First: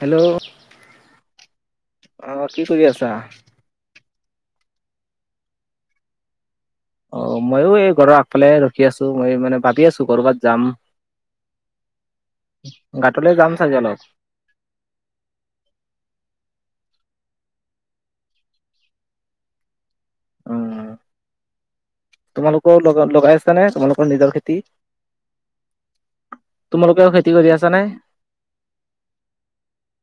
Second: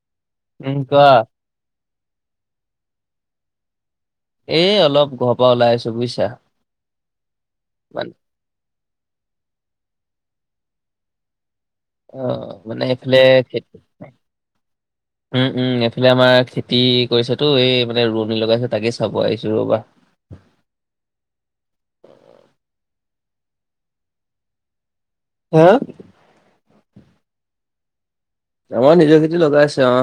Hello, উম কোৱা। আহ কি কৰি আছা? এই অলপ ঘৰ পৰা ওলাই আছো বুজিছা। অ মইয়ো এই মানে ঘৰৰ আগফালে ৰখি আছো, মই মানে ভাবি আছো কৰ'বাত যাম। অ' মানে এইফালে ঘাটলে যাম খেতি চাগে অলপ। উম উম এইফালে আমাৰ খেতি কৰিছেতো এই মানে ৰোৱনী লগাইছে তাকে চাব আহিছো ৰ'বা। উম। তোমালোকৰ লগ লগাই আছ নে, তোমালোকৰ নিজৰ খেতি? হা? তোমালোকেও খেতি কৰি আছা নে? আমাৰ নিজৰ খেতি লগাই আছে অ।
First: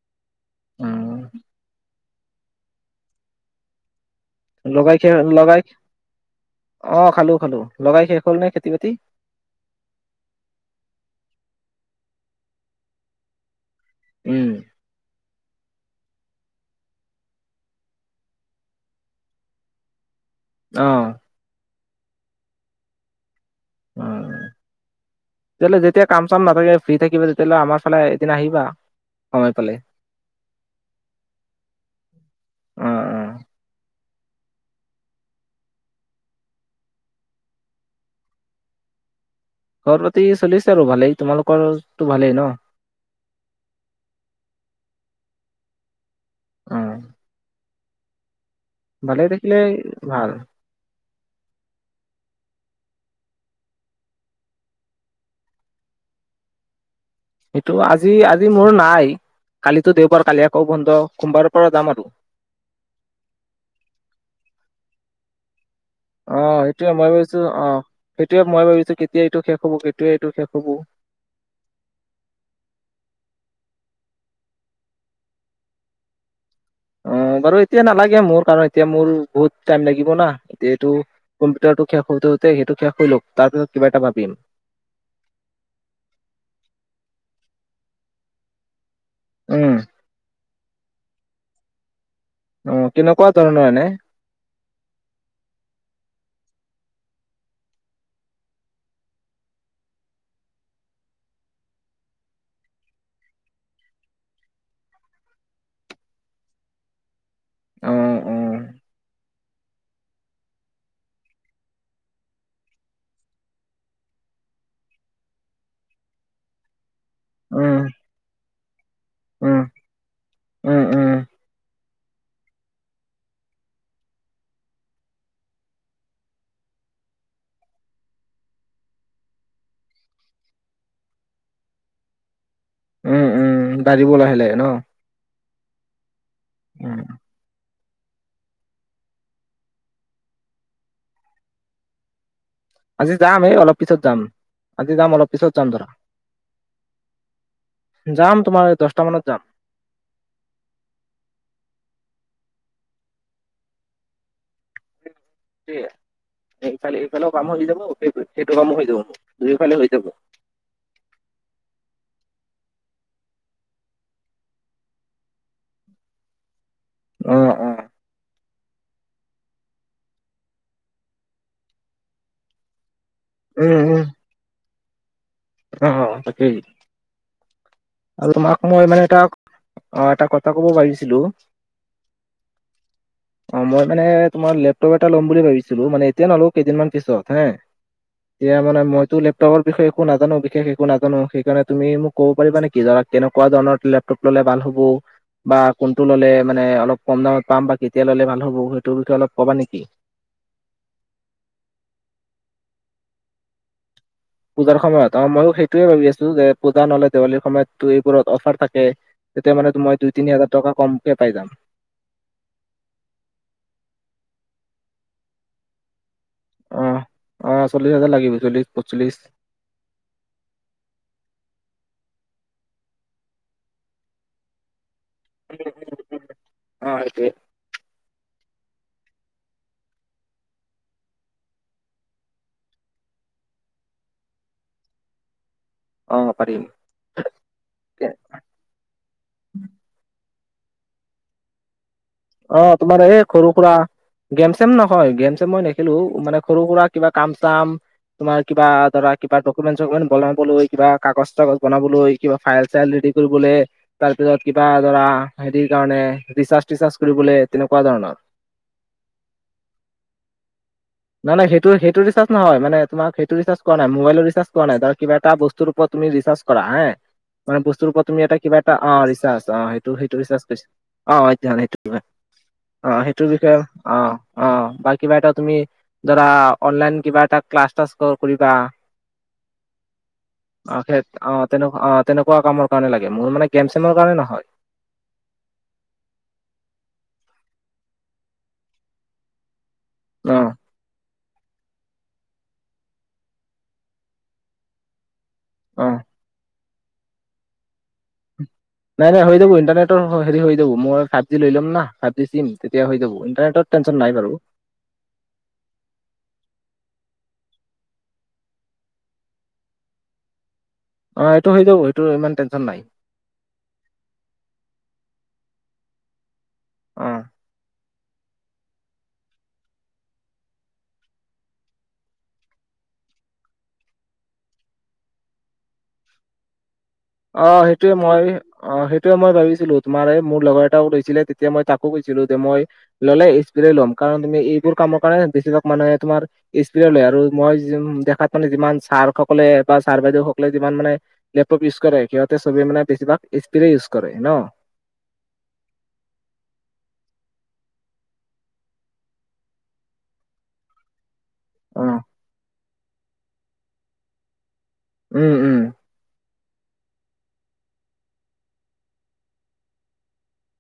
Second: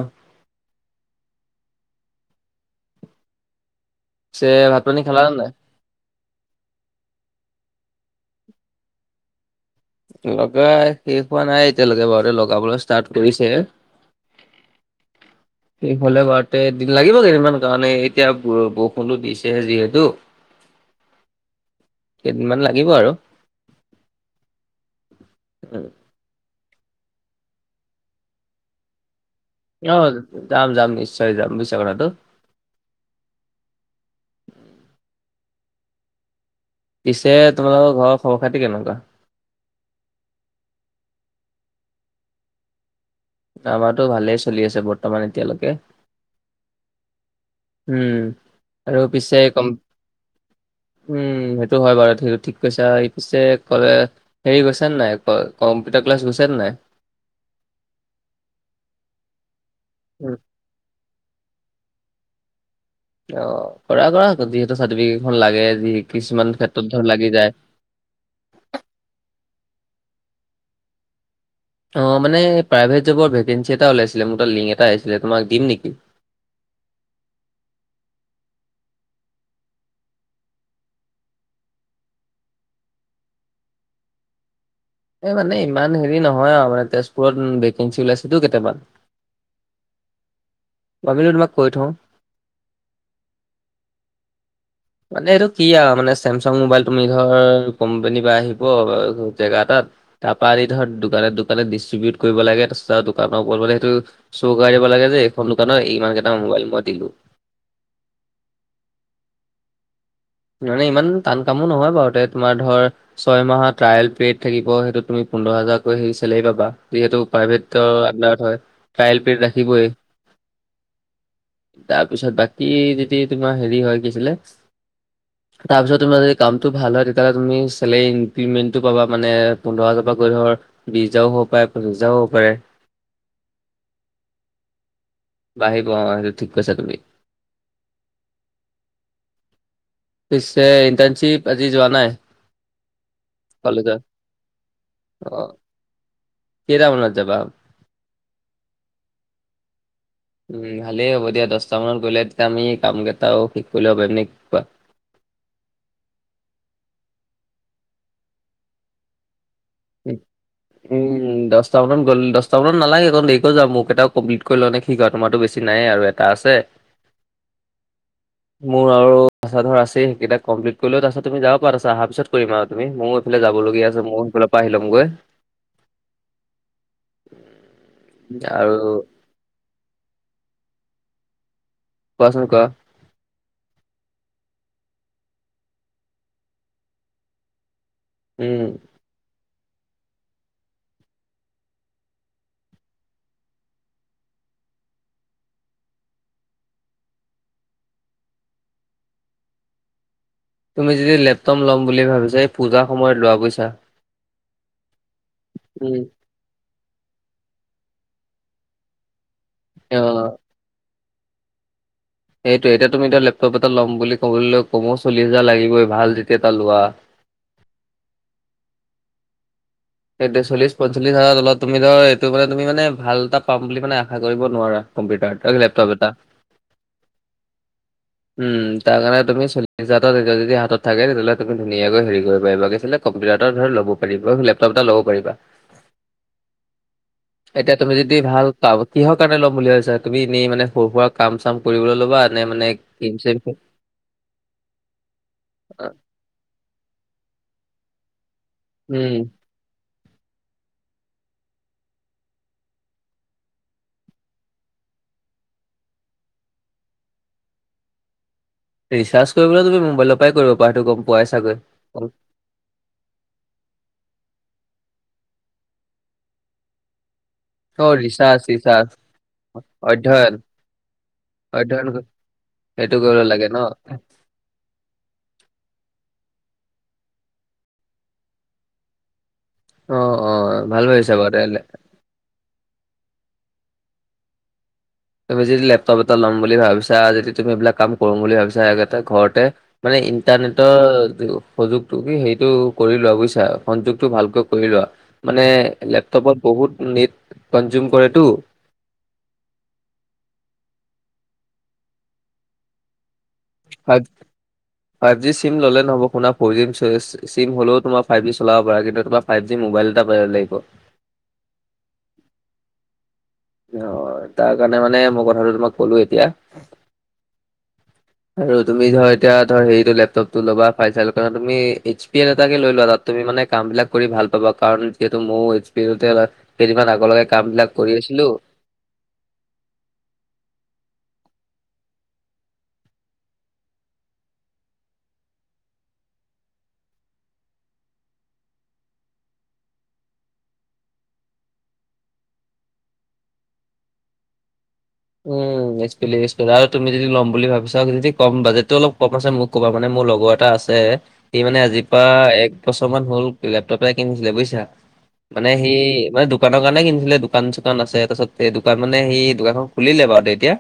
উম পিছে ভাত লগাই পানী শেষ খালা নে নাই? লগাই, অ খালো খালো। লগাই শেষ হ'ল নে খেতি বাতি? লগাই শেষ হোৱা নাই এতিয়ালৈকে বাৰু, লগাবলৈ ষ্টাৰ্ট কৰিছেহে। উম। সেই হলে বাৰু তে দিন লাগিব কেইদিনমান কাৰণে এতিয়া বৰষুণো দিছে যিহেতু। অ। কেইদিনমান লাগিব আৰু। উম, কেলে উম, যেতিয়া- কাম চাম নাথাকে ফ্ৰী থাকিব তেতিয়াহ'লে আমাৰ ফালে এদিন আহিবা সময় পালে অ যাম যাম নিশ্চয় যাম বিশ্বাস কৰাটো অ অ পিছে তোমালোকৰ ঘৰৰ খবৰ খাতি কেনেকুৱা? খবৰ খাতি চলিছে আৰু ভালেই তোমালোকৰটো ভালেই ন? আমাৰটো ভালেই চলি আছে বৰ্তমান এতিয়ালৈকে। উম। উম, আৰু পিছে থাকিলে কম- ভাল উম, সেইটো হয় বাৰু সেইটো ঠিক কৈছা। এই পিছে কলে হেৰি গৈছে নাই কম্পিউটাৰ ক্লাছ গৈছা নাই? সেইটো আজি আজি মোৰ নাই, কালিতো দেওবাৰ, উম কালি আকৌ বন্ধ। সোমবাৰৰ পৰা যাম আৰু। অ কৰা কৰাক যিহেতু চাৰ্টিফিকেট খন লাগে যদি অ সেইটোয়ে মই ভাবিছোঁ অ সেইটোয়ে মই ভাবিছোঁ কেতিয়া এইটো শেষ হব কেতিয়া এইটো শেষ হব অ মানে প্ৰাইভেট জবৰ ভেকেঞ্চি এটা ওলাইছিলে মোৰ তাত লিংক এটা আহিছিলে তোমাক দিম নেকি? অ বাৰু এতিয়া নালাগে মোৰ কাৰণ এতিয়া মোৰ বহুত টাইম লাগিব ন এতিয়াটো, কম্পিউটাৰটো শেষ হওতে হওতে সেইটো শেষ হৈলওক তাৰপিছত কিবা এটা ভাবিম এই মানে ইমান হেৰি নহয় আৰু মানে তেজপুৰত ভেকেঞ্চি ওলাইছেতো কেইটামান উম ভাবিলোঁ তোমাক কৈ থওঁ অ কেনেকুৱা ধৰণৰ এনে মানে এইটো কি আৰু মানে চেমচাং মোবাইল তুমি ধৰ কোম্পানীৰ বা আহিব জেগা এটাত তাৰ পৰা আনি ধৰ দোকানে দোকানে ডিষ্ট্ৰিবউট কৰিব লাগে তাৰপাছত দোকানৰ ওপৰত মানে সেইটো চৌকৰাই দিব লাগে যে এইখন দোকানৰ ইমান কেইটা মোবাইল মই দিলোঁ। অঁ অঁ মানে ইমান টান কামো নহয় বাৰু তে তোমাৰ ধৰ ছয় মাহৰ ট্ৰায়েল পিৰিয়ড থাকিব সেইটো তুমি পোন্ধৰ হাজাৰকৈ সেই চেলাৰী পাবা যিহেতু উম প্ৰাইভেটৰ আন্ডাৰত হয় ট্ৰাইেল পিৰিড উম ৰাখিবই উম তাৰপিছত বাকী যদি তোমাৰ হেৰি হয় কি আছিলে তাৰপিছত তোমাৰ যদি কামটো ভাল হয় তেতিয়াহ'লে তুমি চেলেৰী ইনক্ৰিমেণ্টটো পাবা মানে পোন্ধৰ হাজাৰ পৰা গৈ ধৰ বিছ হাজাৰো হব পাৰে পঁচিশ হাজাৰো হব পাৰে উম উম বাঢ়িব লাহে লাহে ন বাঢ়িব অ সেইটো ঠিক কৈছা তুমি উম পিছে ইণ্টৰ্নশিপ আজি যোৱা নাই আজি যাম এই অলপ পিছত কলেজত যাম আজি যাম অলপ পিছত যাম ধৰা কেইটা মানত যাবা যাম তোমাৰ দহটা মানত যাম উ ভালেই হ'ব দিয়া দহটা মানত গ'লে তেতিয়া আমি কাম কেইটাও শিক কৰিব পাৰিম নে কোৱা সে এইফালে এইফালেও কাম হৈ যাব সেই সেইটো কামো হৈ যাব দুইফালে হৈ যাব। উম উম উম দটা মান গ'লে দহটা মানত নালাগে ক দেৰিকৈ যোৱা মোক কেইবাটাও কম্লিট কৰি লও নে কি কোৱা তোমাৰো বেছি নাই আৰু এ এটা আছে অ', অ', মোৰ আৰু আছা ধৰা আছেই সেই কেইটা কপ্লি কৰিলও তাৰপিছত তুমি যাব পাৰা অহাৰ পিছত কৰিম আৰু তুমি ময়ো ইফালে উম, যাবলগীয়া উম, আছে ময়ো সেইফালৰ পৰা আহি লমগৈ অ তাকেই আৰু তোমাক ময় মানে এটা অ এটা কথা ক'ব আহিছিলো কোৱা চোন কোৱা [unintelligible] অ মই মানে তোমাৰ লেপটপ এটা ল'ম বুলি ভাবিছিলো মানে এতিয়া নলোও কেইদিনমান পিছত হে এতিয়া উম মানে মইটো লেপটপৰ বিষয়ে একো নাজা নাজানো বিশেষ একো নাজানো সেইকাৰণে তুমি মোক কব পাৰিবা নেকি ধৰা কেনেকুৱা ধৰণৰ লেপটপ ললে ভাল হ'ব, বা কোনটো ললে মানে অলপ কম দামত পাম বা কেতিয়া ললে ভাল হ'ব সেইটোৰ বিষয়ে অলপ ক'বা নেকি? তুমি যদি লেপটপ ল'ম বুলি ভাবিছা পূজাৰ সময়ত লোৱা বুইচা, পূজাৰ সময়ত অ মইয়ো সেইটোয়ে উম। ভাবি আছো যে পূজা নহলে দেৱালীৰ সময়তো এইবোৰত অফাৰ থাকে তেতিয়া মানে টো মই দুই অ' তিনি হাজাৰ টকা কমকে পাই যাম। এইটোৱে এতিয়া তুমি এতিয়া লেপটপ এটা ল'ম বুলি ক'বলৈলে কমো চল্লিশ হাজাৰ লাগিবই ভাল যেতিয়া এটা লোৱা, অ অ চল্লিছাজাৰ লাগিব চল্লিছ পঞ্চলিশ সেইটোৱে চল্লিশ পঞ্চলিছ হাজাৰ তলত তুমি ধৰ এইটো মানে তুমিমানে ভাল এটা পাম বুলি মানে আশা কৰিব নোৱাৰা কম্পিউটাৰত তা কি লেপটপ এটা অ সেইটোৱে [unintelligible] উম তাৰকাৰণে তুমি চল্লিছ হাজাৰ তেতিয়া যদি হাতত থাকে তেতিয়াহ'লে তুমি ধুনীয়াকৈ হেৰি কৰিব পাৰিবা কি আছিলে কম্পিউটাৰ এটা ধৰ ল'ব পাৰিবা লেপটপ এটা ল'ব পাৰিবা অ পাৰিম এতিয়া তুমি যদি ভাল কাম কিহৰ কাৰণে ল'ম বুলি ভাবিছা তুমি এনেই মানে সৰু সুৰা কাম চাম কৰিবলৈ ল'বা নে অ মানে তোমাৰ গেম এই চেম সৰু সূৰা গেম চেম নহয় গেম চেম মই নেখিলো মানে সৰু সুৰা কিবা কাম চাম তোমাৰ কিবা ধৰা উম, কিবা দক ডকুমেণ্টছ চকুমেণ্ট বনাবলৈ বা কাগজ বনাবলৈ কিবা ফাইল চাইল ৰেডি কৰিবলে তাৰপিছত কিবা ধৰা হেৰিৰ কাৰণে ৰিচাৰ্চ টিচাৰ্চ কৰিবলৈ তেনেকুৱা ধৰণৰ, ৰিচাৰ্জ কৰিবলৈ তুমি মোবাইলৰ পৰাই কৰিব সেইটো গম পোৱাই নাই নাই চাগৈ। সেইটো সেইটো চ নহয় মানে তোমাক সেইটো ৰিচাৰ্জ কৰা নাই মবাইলৰ ৰিচাৰ্জ কৰা নাই ধৰা কিবা এটা বস্তুৰ ওপৰত তুমি ৰিচাৰ্চ কৰা হা মানে বস্তুৰ অ', ওপৰত তুমি এটা ৰিচাৰ্চ কিবা এটা ৰিচাৰ্চ অ ৰিচাৰ্চ অ সেইটো সেইটো অধ্যয়ন ৰিচাৰ্চ কৰিছ অ অধ্যয়ন সেইটো অ সেইটো কৰিব সেইটোৰ লাগে ন? বিষয়ে অ অ বা কিবা এটা তুমি, ধৰা অনলাইন কিবা এটা ক্লাছ তাচ কৰিবা, অ', অ ভাল খেত ভাবিছা অ বাৰু তেনেক আহ তেনেকুৱা কামৰ কাৰণে লাগে মোৰ মানে গেম চেমৰ কাৰণে নহয়, তুমি যদি লেপটপ এটা ল'ম বুলি ভাবিছা যদি তুমি এইবিলাক কাম কৰোম বুলি ভাবিছা তাতে ঘৰতে মানে অ ইণ্টাৰনেটৰ যুগ যোগটো কি হেৰিটো কৰি লোৱা বুজিছা, সংযোগটো ভালকে কৰি লোৱা মানে‌ অ লে পত, বহুত নেট কনজিউম কৰেটো। [inaudible] নাই নাই হৈ যাব ইণ্টাৰনেটৰ হেৰি হৈ যাব, মই ফাইভ জি লৈ ল'ম ন, ফাইভ জি চিম, তেতিয়া হৈ যাব ইণ্টাৰনেট ফাইভ টেনচন নাই বাৰু। ফাইভ জি চিম ল'লে নহ'ব, শুনা ফৰ জছে চিম হলেও তোমাৰ ফাইভ জি চলাব পাৰা, কিন্তু তোমাৰ ফাইভ জি মোবাইল এটা লাগিব। অ' এইটো হৈ যাব, এইটো ইমান টেনশ্যন নাই। অ তাৰ কাৰণে মানে মই কথাটো তোমাক ক'লো এতিয়া। অ। আৰু তুমি ধৰা এতিয়া ধ হেৰিটো লেপটপটো লবা ফাইভ [unintelligible] চাইে তুমি এইচ পি এল এটাকে লৈ লোৱা, তাত তুমি মানে কাম বিলাক কৰি ভাল পাবা কাৰণ, যিহেতু মৌ এইচ পি কেইদিনমান আগৰ লগে অ কাম বিলাক সেইটোয়ে কৰি মই আছিলো অ সেইটোৱে মই ভাবিছিলো তোমাৰ এই মোৰ লগৰ এটাও লৈছিলে তেতিয়া মই তাকো কৈছিলো, যে মই ল'লে স্পিৰে ল'ম, ‌কাৰণ তুমি এইবোৰ কামৰ কাৰণে বেছিভাগ মানুহে তোমাৰ এইচ পিয়ে লয়, আৰু মই দেখাত মানে যিমান ছাৰ সকলে, বা ছাৰ বাইদেউসকলে যিমান মানে লেপটপ ইউজ কৰে, সিহঁতে সবে মানে বেছিভাগ, এইচ পি ৰে ইউজ কৰে ন। উম। [unintelligible] তুমি যদি লম বুলি ভাবি চাও যদি ক বাজেতটো অলপ কম আছে মোক ক'বা, মানে মোৰ লগৰ এটা আছে [unintelligible] সি মানে অ আজিৰ পৰা এক বছৰ মান হল, লেপটপ এটা কিনিছিলে বুইছা, উম মানে উম সি মানে দোকানৰ কাৰণে কিনিছিলে, দোকান-চোকান আছে, তাৰপছতে দোকান মানে সি দোকানখন খুলিলে বাৰু দে এতিয়া।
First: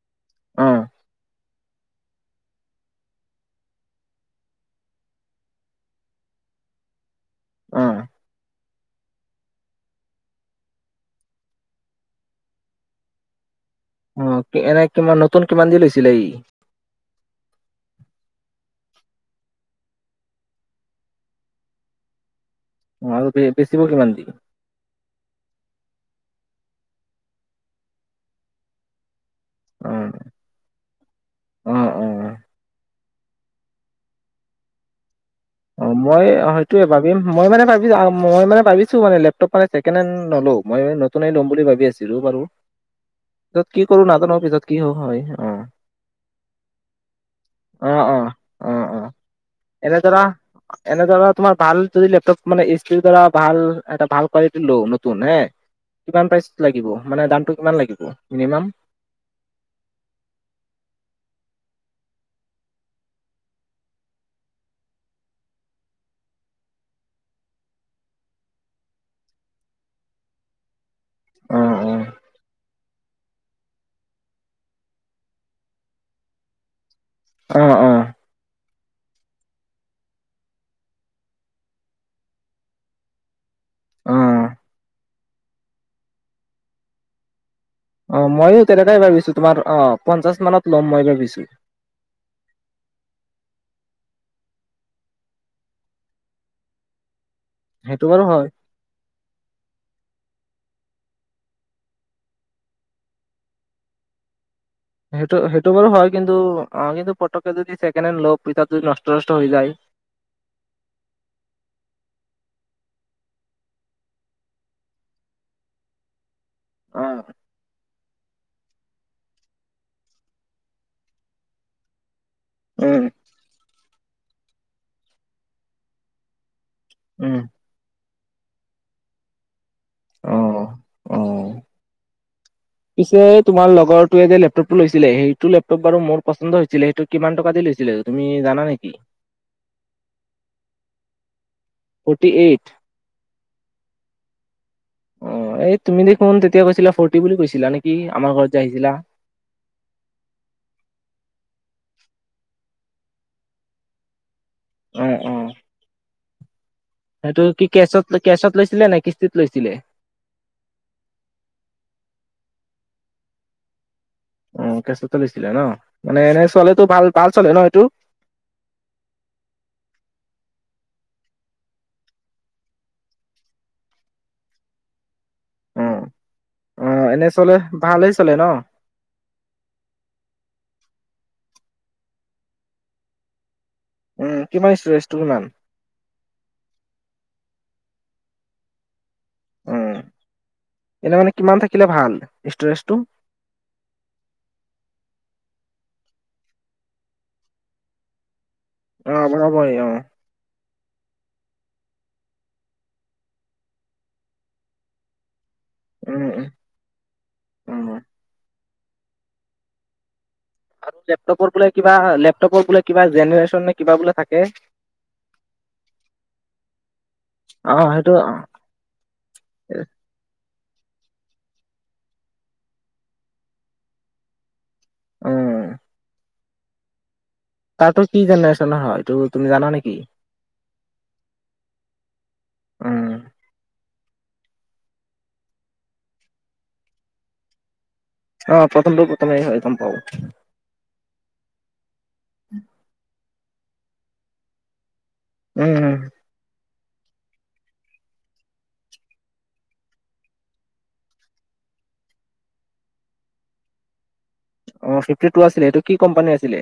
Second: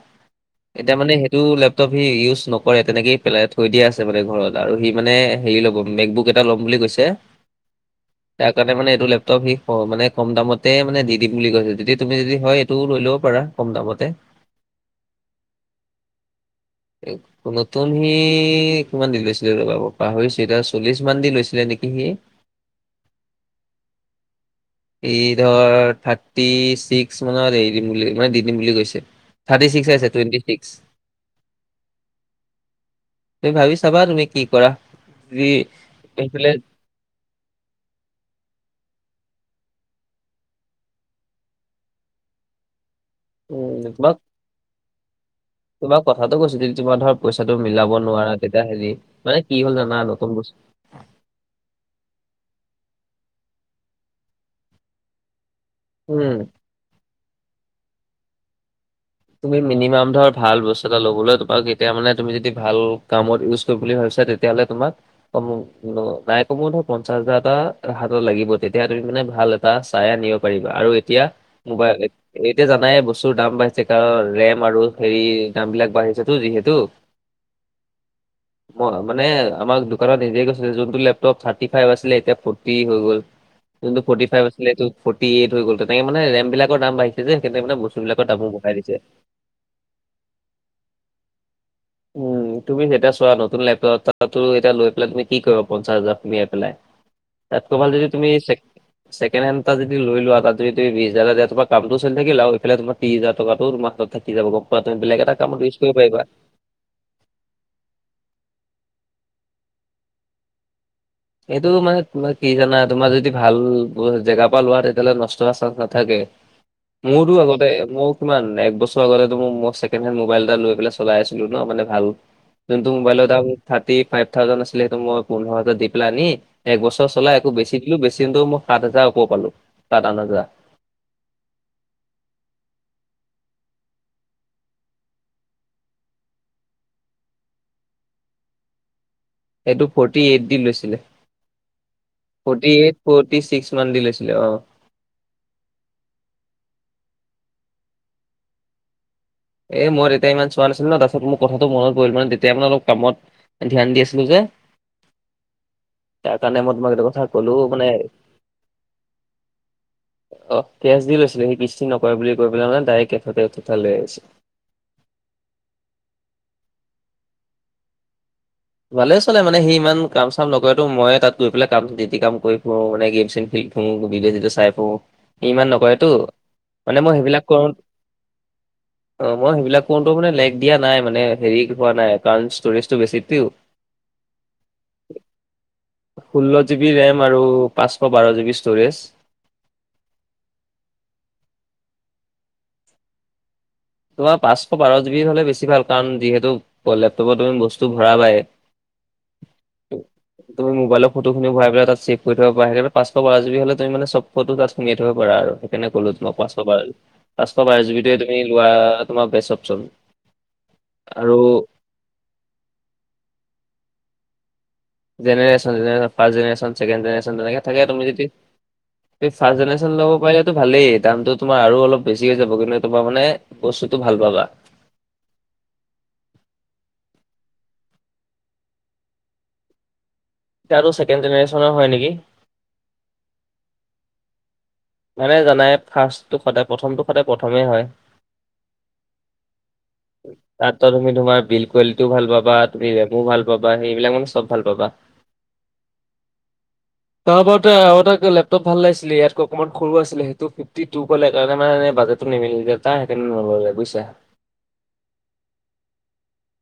অ এতিয়া মানে সেইটো লেপটপ সি ইউজ নকৰে, তেনেকেইে পেলাই, থৈ দিয়া আছে মানে ঘৰত। আৰু সি মানে, হেৰি ল'ব, মেঘবুক এটা ল'ম বুলি কৈছে অ সেইকাৰণে মানে এইটো লেপটপ সি মানে কম দামতে মানে দিম বুলি কৈছে, যদি তুমি যদি হয় এইটোও লৈ ল'ব পাৰা, কম দামত। অ, এনে কিমান, নতুন কিমান দি লৈছিলে ই? এক [unintelligible] নতুন সি কিমান দি লৈছিলে ৰবা পাহৰিছোঁ, এতিয়া চল্লিশ মান দি লৈছিলে নেকি সি। অ আৰু বে বেচিব কিমান দি? ই ধৰ থাৰ্টি ছিক্স মানত এৰি দিম বুলি, মানে দি দিম বুলি কৈছে। থাৰ্টি ছিক্স অ আছে টুৱেণ্টি ছিক্স। অ অ তুমি ভাবি চাবা তুমি কি কৰা। যদি অ মই সেইফালে হয় এই টোৱে ভাবিম, মই মানে ভাবিছো, মই মানে ভাবিছো মানে লেপটপ মানে ছেকেণ্ড হেণ্ড নলো, মই নতোন ল'ম বুলি ভাবি আছিলো বাৰু, পিছত কি উম কৰো তোমাক নাজানো পিছত কি হ হয়, অ। তোমাক কথাাতটো কৈছো, [unintelligible] য তোমাৰ ধৰ পইচাটো অ মিলাব অ নোৱাৰা তেতিয়া অ হেৰি, অ মানে কি হ'ল এনে জানা ধৰা নতুন বস্তু এনে ধৰা তোমাৰ ভাল যদি লেপটপ মানে এচ-পিচ ধৰা ভাল এটা ভাল কোৱালিটিৰ লো নতুন, হে কিমান উম প্ৰাইচ লাগিব, মানে দামটো কিমান লাগিব, মিনিমাম? তুমি মিনিমাম ধৰা ভাল বস্তু এটা ল'বলৈ তোমাক এতিয়া মানে তুমি যদি ভাল, কামত ইউজ কৰিম বুলি ভাবিছা তেতিয়া তেতিয়াহলে তোমাক ক নাই কমো ধৰা পঞ্চাশ হাজাৰটা হাতত লাগিব, তেতিয়া তুমি মানে ভাল এটা চাই আনিব পাৰিবা, আৰু এতিয়া, অ অ মোবাইল, এতিয়া জানাই বস্তুৰ দাম বাঢ়ি [unintelligible] কাৰন ৰেম আৰু হেৰি দাম বিলাক বাঢ়িছেতো যিহেতু। অ অ [unintelligible] মই মানে আমাৰ দোকানত নিজেই কৈছিল, যোনটো লেপটপ থাৰ্টি ফাইভ আছিলে, এতিয়া ফটি হৈ গ'ল। যোনটো অ ফট ফাইভ আছিলে এইটো ফৰ্টি এইট হৈ গ'ল, তেনেকে মানে ৰেম বিলাকৰ দাম বাহিছে যে, হেইকাৰনে মানে বস্তু অ বিাকৰ দামো মইয়ো বঢ়াই দিছে। তেনেকাই ভাবিছো তোমাৰ, অ' পঞ্চাশ মানত ল'ম মই ভাবিছো। উম তুমি যেতিয়া চোৱা নতুন লেপটপ তো এ লৈ পেলাই তুমি কি কৰিবা, পঞ্চাশ হাজাৰ সোমিয়াই পেলাই। [inaudible] তাতকৈ ভাল সেইটো যদি বাৰু তুমি [unintelligible] হয় ছেকেণ্ড হেন্দ এটা যদি লৈ লোৱা তাত যদি তুমি বিশ হাজাৰ টকা এটা দিয়া তাত তোমাৰ কামটো চলি থাকিল আৰু ইফালে তোমাৰ ত্ৰিশ হাজাৰ টকাটো তোমাৰ হাতত থাকিল। থাকি যাব [unintelligible] সেইটো সেইটো ইউজ বাৰু কৰিব হয় পাৰিবা। কিন্তু অ কিন্তু পটকে যদি ছেকেণ্ড হেণ্ডলওঁ পিছত যদি নষ্ট নষ্ট হৈ যায়। এইটো মানে তোমাৰ কি জানা তোমাৰ যদি ভাল জেগাৰ পৰা লোৱা তেতিয়াহ'লে নষ্ট হোৱাৰ চান্স নাথাকে। অ মোৰতো আগতে মোক, কিমান এক বছৰ আগতে মই ছেকেণ্ড হেণ্ড মোবাইল এটা লৈ পেলাই চলাই আছিলো ন মানে ভাল। যোনটো উম মোবাইলত দাম থাৰটী ফাইভ থাউজেণ্ড আছিলে সেইটো মই পোন্ধৰ হাজাৰ দি পেলাই আনি। এক বছৰ উম চলাই আকৌ বেছি দিলো বেছি মই সাত হাজাৰ ওপৰ পালো সাত আঠ অ হাজাৰ। অ, পিছে তোমাৰ লগৰ টোৱে যে লেপটপ টো লৈছিলে সেইটো লেপটপ বাৰু মোৰ পচন্দ হৈছিলে সেইটো, কিমান টকা দি লৈছিলে তুমি জানা নেকি। এইটো ফৰ্টি এইট দি লৈছিলে ফৰ্টি এইট, ফৰ্টি ছিক্স মান দি লৈছিলে অ, অ এই তুমি দেখোন তেতিয়া কৈছিলা ফৰটি বুলি কৈছিলা নেকি আমাৰ ঘৰত যে আহিছিলা। এ মই তেতিয়া ইমান চোৱা নাছিলোঁ ন তাৰ পিছত মোৰ কথাটো মনত পৰিল মানে তেতিয়া মানে অলপ কামত। ধ্যান দি আছিলো যে। অঁ অঁ তাৰকাৰণে মই তোমাক এটা কথা, সেইটো ক'লো কি মানে কেছত কেচত লৈছিলে নে কিস্তিত লৈছিলে। অ কেচ দি লৈছিলো সি কিস্তি নকৰে বুলি কৈ পেলাই মানে ডাইৰেক্ট কেছতে উঠাই লৈ আহিছিলে। অ কেচ লৈছিলা ন মানে এনেই চলেটো ভাল ভাল চলে ন এইটো। ভালে চলে মানে সি ইমান কাম চাম নকৰেটো মইয়ে তাত গৈ পেলাই কাম জিতি কাম কৰি পেলাই মানে গেম ছেম, উম ভিদেও চিদেও চাই ফুৰোঁ সি ইমান অ নকৰেতো অ মানে মই এনে সেইবিলাক চলে কৰো। ভালেই চলে ন অ মই সেইবিলাক কতো মানে লেক দিয়া নাই মানে হেৰি হোৱা নাই কাৰণ ষ্টৰেজ টো বেছিতো, উম কিমান ষ্টৰেছটো কিমান। ষোল্ল জিবি ৰেম আৰু পাঁচশ বাৰ জিবি ষ্ট'ৰেজ, উম এনে মানে কিমান থাকিলে ভাল ষ্টৰেজটো। তোমাৰ পাঁচশ বাৰ জিবি হ'লে বেছি ভাল কাৰণ যিহেতু লেপটপত তুমি বস্তু ভৰাবাই। অ [unintelligible] তুমি মোবাইৰ ফটোখিনি ভৰাই পেলাই তাত ছেভ কৰি থব পাৰা সেই পাঁশ পৰালজী হলে তুমি মানে নে চব ফটো তাত সোমিয়াই থব পাৰা আৰু কেনে ক'লো তোমাক উম, পাঁচশ বাৰ পাঁচশ উম, বাৰ জি উম। বি তুমি লোৱা তোমাৰ বেষ্ট অপশচন, আৰু লেপটপৰ বোলে কিবা লেপটপৰ বোলে কিবা জেনেৰেশ্যন নে কিবা বোলে থাকে। Generation generation first generation second generation তেনেকে অ', থাকে তুমি সেইটো যদি। অ', এই ফাৰ্ষ জেনেশ্যন ল'ব পাৰিলেতো ভালেই দামটো তোমাৰ আৰু অলপ বেছি হৈ যাব কিন্তু তোমাৰ মানে, বস্তুতটো ভাল পাবা। উম, তাতো কি জেনেৰেশ্যনৰ হয় এইটো তুমি জানা নেকি। তাতো ছেকেণ্ড জেনেৰেশ্যনৰ হয় নেকি। উম, মানে জানাই ফাৰ্ষ্টটো সদায় প্ৰথমটো সদায় প্ৰথমেই হয়। অ প্ৰথমটো প্ৰথমে হয় গম পাওঁ, তাত তুমি তোমাৰ বিল কোৱালিটিও ভাল পাবা তুমি ৰেমু ভাল পাবা সেইবিলাক মানে চব ভাল পাবা। উম উম, তাৰপতে আৰু এটা লেপটপ ভাল লাগিছিলে ইয়াত ক, সৰু আছিলে সেইটো ফিফটি টু কলে মানে বাজেটো নিমিলিলে সেইটো কাৰণে নললে। অ ফিফটি টু আছিলে এইটো কি কোম্পানী আছিলে।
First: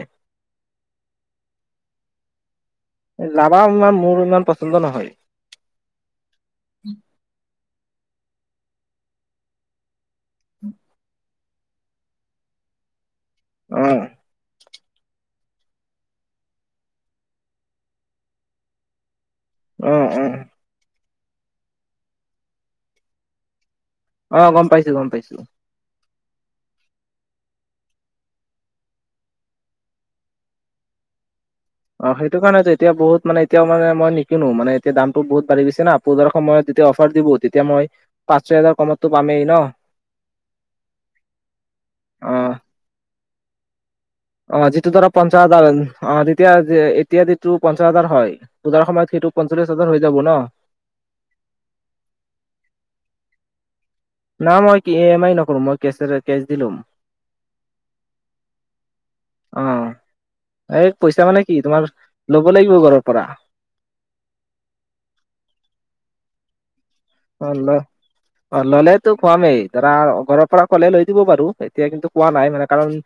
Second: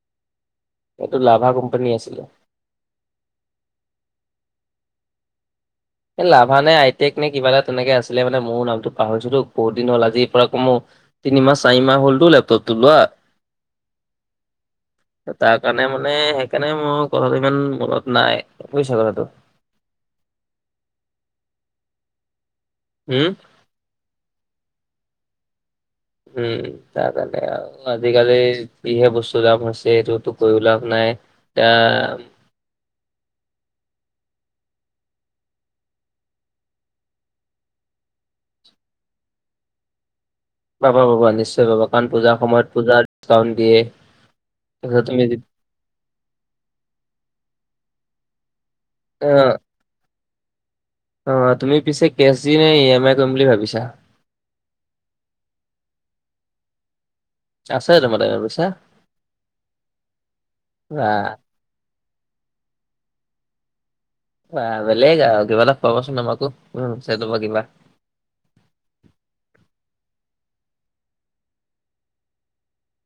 এইটো লাভা কোম্পানী আছিলে। লাভা ইমান মোৰ ইমান পচন্দ নহয়। এ লাভা নে আইটেক নে কিবা এটা তেনেকে আছিলে মানে মোৰ নামটো পাহৰিছোতো বহুত দিন হ'ল আজি, তিনিমাহ চাৰিমাহ হ'লটো লেপটপটো লোৱা। অহ', তাৰ কাৰণে মানে সেইকাৰণে মোৰ ঘৰত ইমান মনত নাই বুইছা কথাটো? অহ, উম। [unintelligible] অ, গম পাইছোঁ - গম পাইছোঁ। উম, তাৰকাৰনে আও আজিকালি যিহে বস্তু দাম হৈছে এইটোতো কৈও লাভ নাই। এতিয়া অ, সেইটো কাৰণতেটো এতিয়া বহুত মানে এতিয়াও মানে নিকিনো মানে এতিয়া দামটো বহুত বাঢ়ি গৈছে না পূজাৰ সময়ত যেতিয়া অফাৰ দিব তেতিয়া মই পাঁচ, ছয় হাজাৰ কমততো পামেই ন? পাবা -পাবা নিশ্চয় পাবা কাৰণ অ পূজাৰ সময়ত পূজাৰ চাউণ্ড দিয়ে অ, যিটো তাৰপিছত ধৰা তুমি যে পঞ্চাচ হাজাৰ অ, তেতিয়া এতিয়া যিটো পঞ্চাচ হাজাৰ হয় পূজাৰ সময়ত সেটো অ', পঞ্চল্লিশ হাজাৰ হৈ যাব ন? অ, তুমি পিছে কেছ দি নে ই এম আই কৰিম বুলি ভাবিছা? না মই ই এম আই নকৰো মই কেচেৰে কেচ দি ল'ম। আছে তোমাৰ তাকে পইচা অ এই পইচা মানে বাহ। কি তোমাৰ ল'ব লাগিব ঘৰৰ পৰা। বাহ বেলেগ আৰু কিবা এটা খোৱাবা চোন আমাকো। উম, চেদো আল্লাহ। অ, ল'লেতো খুৱামেই ধৰা ঘৰৰ পৰা ক'লে লৈ দিব বাৰু এতিয়া কিন্তু কোৱা নাই মানে কাৰণ